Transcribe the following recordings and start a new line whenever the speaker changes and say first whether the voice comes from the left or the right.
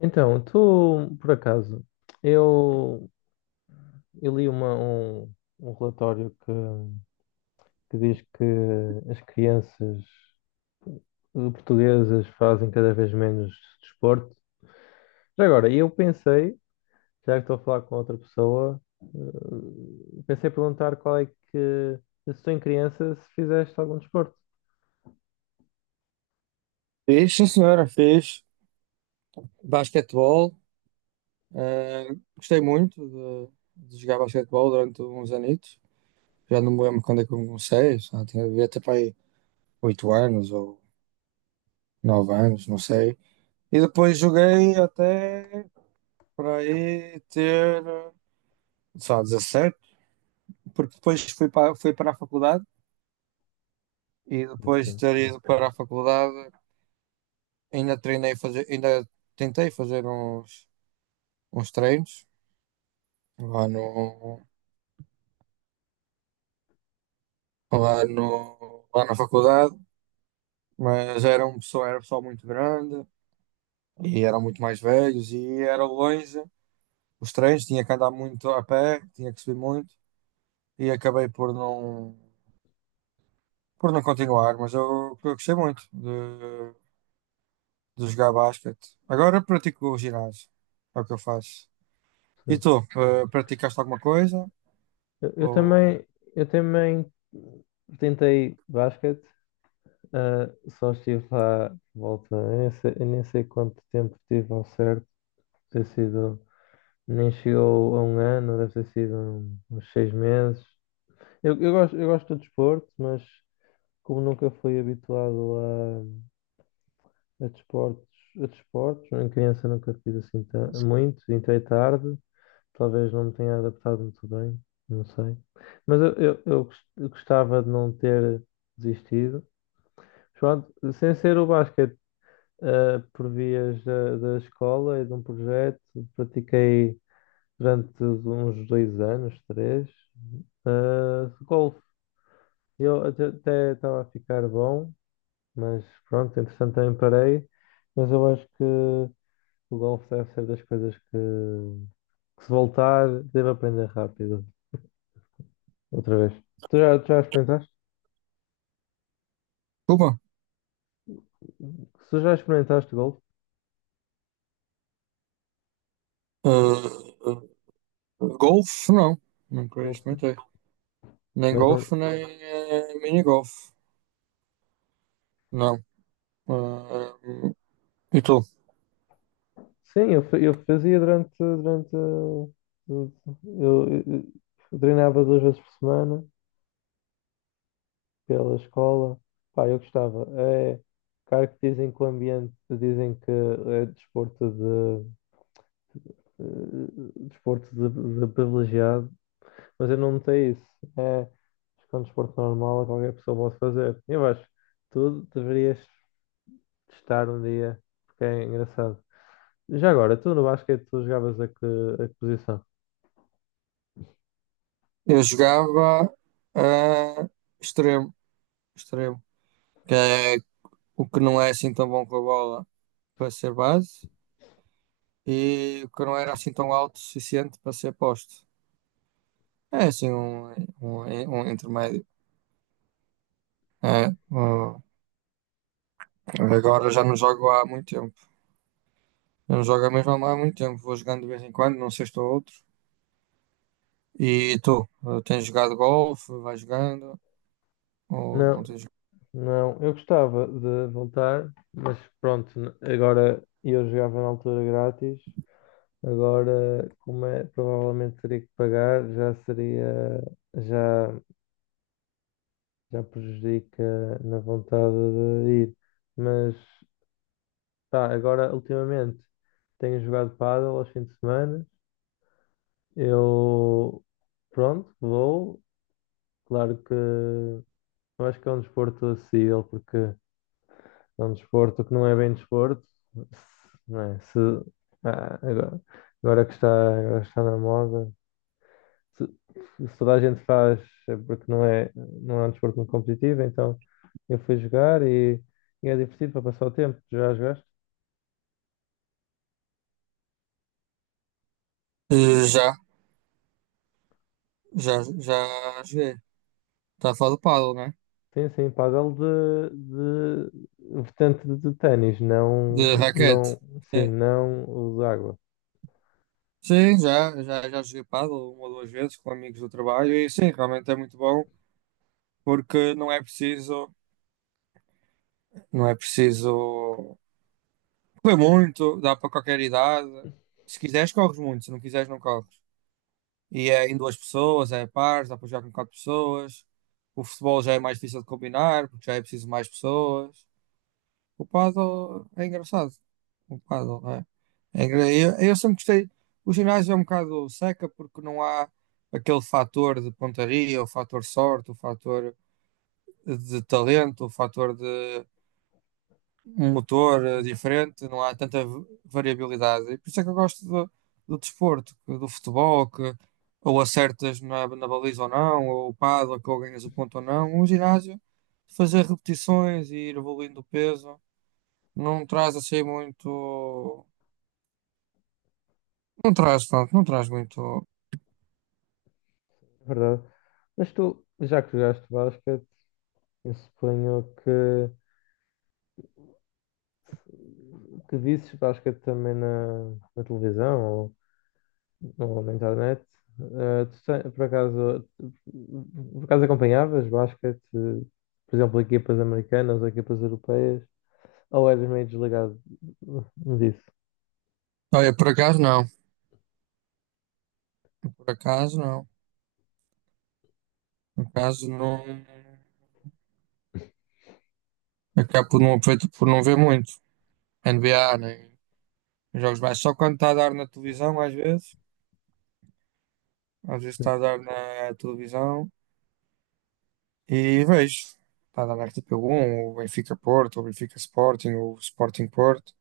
left: Então, tu, por acaso, eu, eu li um relatório que diz que as crianças portuguesas fazem cada vez menos desporto. Já agora, eu pensei, já que estou a falar com outra pessoa, pensei em perguntar se tu em criança, se fizeste algum desporto.
right: Fez, sim senhora, fez basquetebol. eh, Gostei muito de jogar basquetebol durante uns anitos. Já não me lembro quando é que eu comecei, só tinha devia ter para aí 8 anos ou 9 anos, não sei. E depois joguei até para aí ter só 17 porque depois fui para a faculdade e depois de
left: Ok,
right: ter ido para a faculdade ainda tentei fazer uns treinos lá no, lá, no, lá na faculdade, mas era um pessoal muito grande e eram muito mais velhos e era longe. Os trens tinha que andar muito a pé, tinha que subir muito e acabei por não continuar, mas eu gostei muito de jogar basquete. Agora pratico o ginásio, é o que eu faço. E
left: sim.
right: tu, praticaste alguma coisa?
left: Eu, eu
right: Ou
left: também, eu também tentei basquete. Ah, só estive lá, por volta, eu nem sei quanto tempo tive ao certo, deve ter sido, nem chegou a um ano, deve ter sido uns seis meses. Eu gosto de desporto, mas como nunca fui habituado a, a desportos, a desportos, em criança nunca fiz assim muito, entrei tarde, talvez não me tenha adaptado muito bem, não sei. Mas eu gostava de não ter desistido. Pronto, sem ser o basquete. Por vias da escola e de um projeto. Pratiquei durante uns dois anos, três, golfe. Eu até estava a ficar bom, mas pronto, entretanto também parei. Mas eu acho que o golfe deve ser das coisas que se voltar, devo aprender rápido outra vez. Tu já experimentaste?
right: Cuba?
left: Se tu já experimentaste golfe,
right: Golfe? Não, nunca
left: golfe,
right: experimentei. Nem
left: mas não.
right: golfe, nem mini golfe. Não. Ah, e tu?
left: Sim, eu, eu fazia durante, eu, eu- eu treinava duas vezes por semana pela escola. Pá, eu gostava. É, claro que dizem que o ambiente, dizem que é desporto de privilegiado, mas eu não notei isso. É, acho que é um desporto normal, qualquer pessoa pode fazer. Eu acho que tu deverias testar um dia, porque é engraçado. Já agora, tu no basquete, tu jogavas a que, posição?
right: Eu jogava ah, extremo, extremo, que é o que não é assim tão bom com a bola para ser base e o que não era assim tão alto o suficiente para ser posto. É assim um, um intermédio. É, agora já não jogo há muito tempo. Eu não jogo mesmo há muito tempo. Vou jogando de vez em quando, num sexto ou outro. E tu? Tens jogado golfe? Vais jogando? Ou não
left: Não.
right: tens jogado?
left: Não, eu gostava de voltar, mas pronto, agora eu jogava na altura grátis, agora como é, provavelmente teria que pagar, já seria, já, já prejudica na vontade de ir. Mas pá, agora ultimamente tenho jogado pádel aos fins de semana. Eu pronto, vou, claro que eu acho que é um desporto acessível porque é um desporto que não é bem desporto, não é? Se, ah, agora que está, agora está na moda, se, se, toda a gente faz é porque não é um desporto muito competitivo, então eu fui jogar e é divertido para passar o tempo. Já jogaste?
right: Já, já, já joguei. Está a falar do paddle, né?
left: Sim, sim, pádel de vertente de ténis, não,
right: De raquete.
left: não, sim,
right: É.
left: não o de água,
right: Sim, já, já, já joguei paddle uma ou duas vezes com amigos do trabalho e sim, realmente é muito bom porque não é preciso correr muito, dá para qualquer idade. Se quiseres, corres muito, se não quiseres, não corres. E é em duas pessoas, é pares, dá para jogar com quatro pessoas. O futebol já é mais difícil de combinar porque já é preciso mais pessoas. O paddle é engraçado. O paddle, não é? Eu sempre gostei. O ginásio é um bocado seca porque não há aquele fator de pontaria, o fator sorte, o fator de talento, o fator de um motor diferente, não há tanta variabilidade. E por isso é que eu gosto do desporto, do futebol, que ou acertas na baliza ou não, ou o paddle, é que ou ganhas o ponto ou não. O ginásio, fazer repetições e ir evoluindo o peso. Não traz assim muito. Não traz, pronto, não traz muito.
left: é verdade. Mas tu, já que jogaste basquete, eu suponho que o que visses basquete também na televisão ou na internet? Tu por acaso acompanhavas basquete, por exemplo, equipas americanas ou equipas europeias? Ou eras meio desligado disso?
right: Olha, por acaso não. Por acaso não. Por acaso não. Acabo por não ver muito. NBA, nem jogos mais. Só quando está a dar na televisão, às vezes. Às vezes está a dar na televisão e vejo. Está a dar na RTP1 ou Benfica Porto, ou Benfica Sporting, ou Sporting Porto.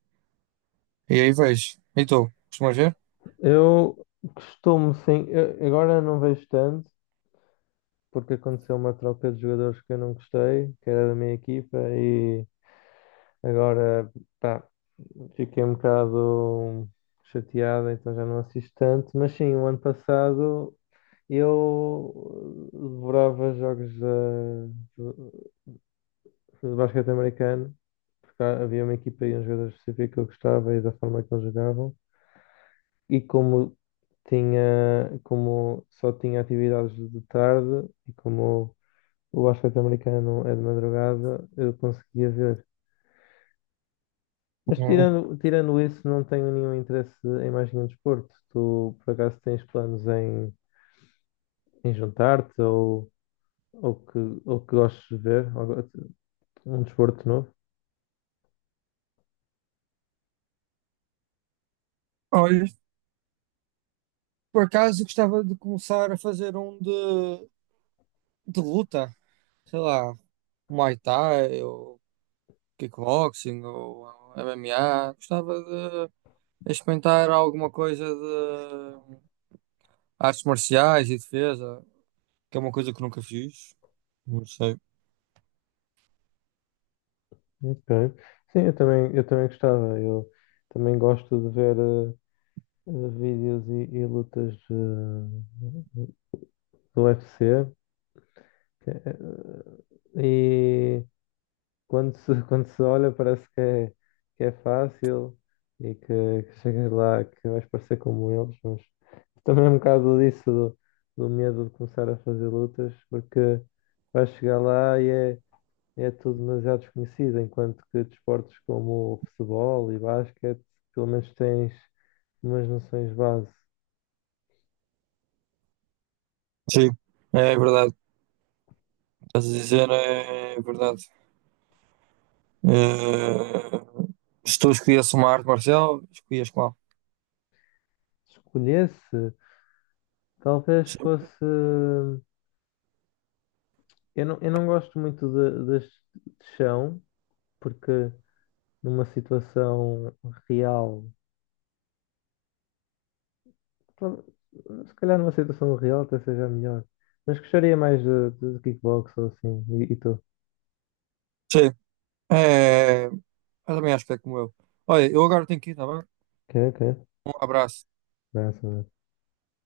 right: E aí vejo. E tu, costumas ver?
left: Eu costumo, sim, agora não vejo tanto, porque aconteceu uma troca de jogadores que eu não gostei, que era da minha equipa, e agora, pá, fiquei um bocado chateado, então já não assisto tanto, mas sim, o ano passado eu devorava jogos de basquete americano, porque havia uma equipa e um jogador específico que eu gostava e da forma que eles jogavam, e como tinha, como só tinha atividades de tarde e como o basquete americano é de madrugada, eu conseguia ver. Mas
right: Não.
left: tirando isso, não tenho nenhum interesse em mais nenhum desporto. Tu, por acaso, tens planos em, juntar-te ou, que, ou que gostes de ver? Ou um desporto novo?
right: Olha, por acaso eu gostava de começar a fazer um de luta. Sei lá, Muay Thai ou kickboxing ou MMA. Gostava de experimentar alguma coisa de artes marciais e defesa, que é uma coisa que nunca fiz. Não sei.
left: Ok. Sim, eu também gostava. Eu também gosto de ver vídeos e lutas do UFC. Que é, e quando se, quando se olha parece que é fácil e que chegas lá que vais parecer como eles, mas também é um bocado disso do medo de começar a fazer lutas, porque vais chegar lá e é, é tudo demasiado desconhecido, enquanto que desportos como o futebol e basquete, pelo menos tens umas noções base.
right: Sim, é verdade. Estás a dizer, é verdade. Se tu escolhias uma arte marcial, escolhias qual?
left: Se escolhesse, talvez
right: Sim.
left: fosse. Eu não gosto muito de, de chão, porque numa situação real, tal- se calhar numa situação real até seja melhor, mas gostaria mais de, kickbox ou assim, e tu?
right: Sim. É, eu também acho que é como eu. Olha, eu agora tenho que ir, tá bem?
left: Ok, ok,
right: Um abraço.
left: massa,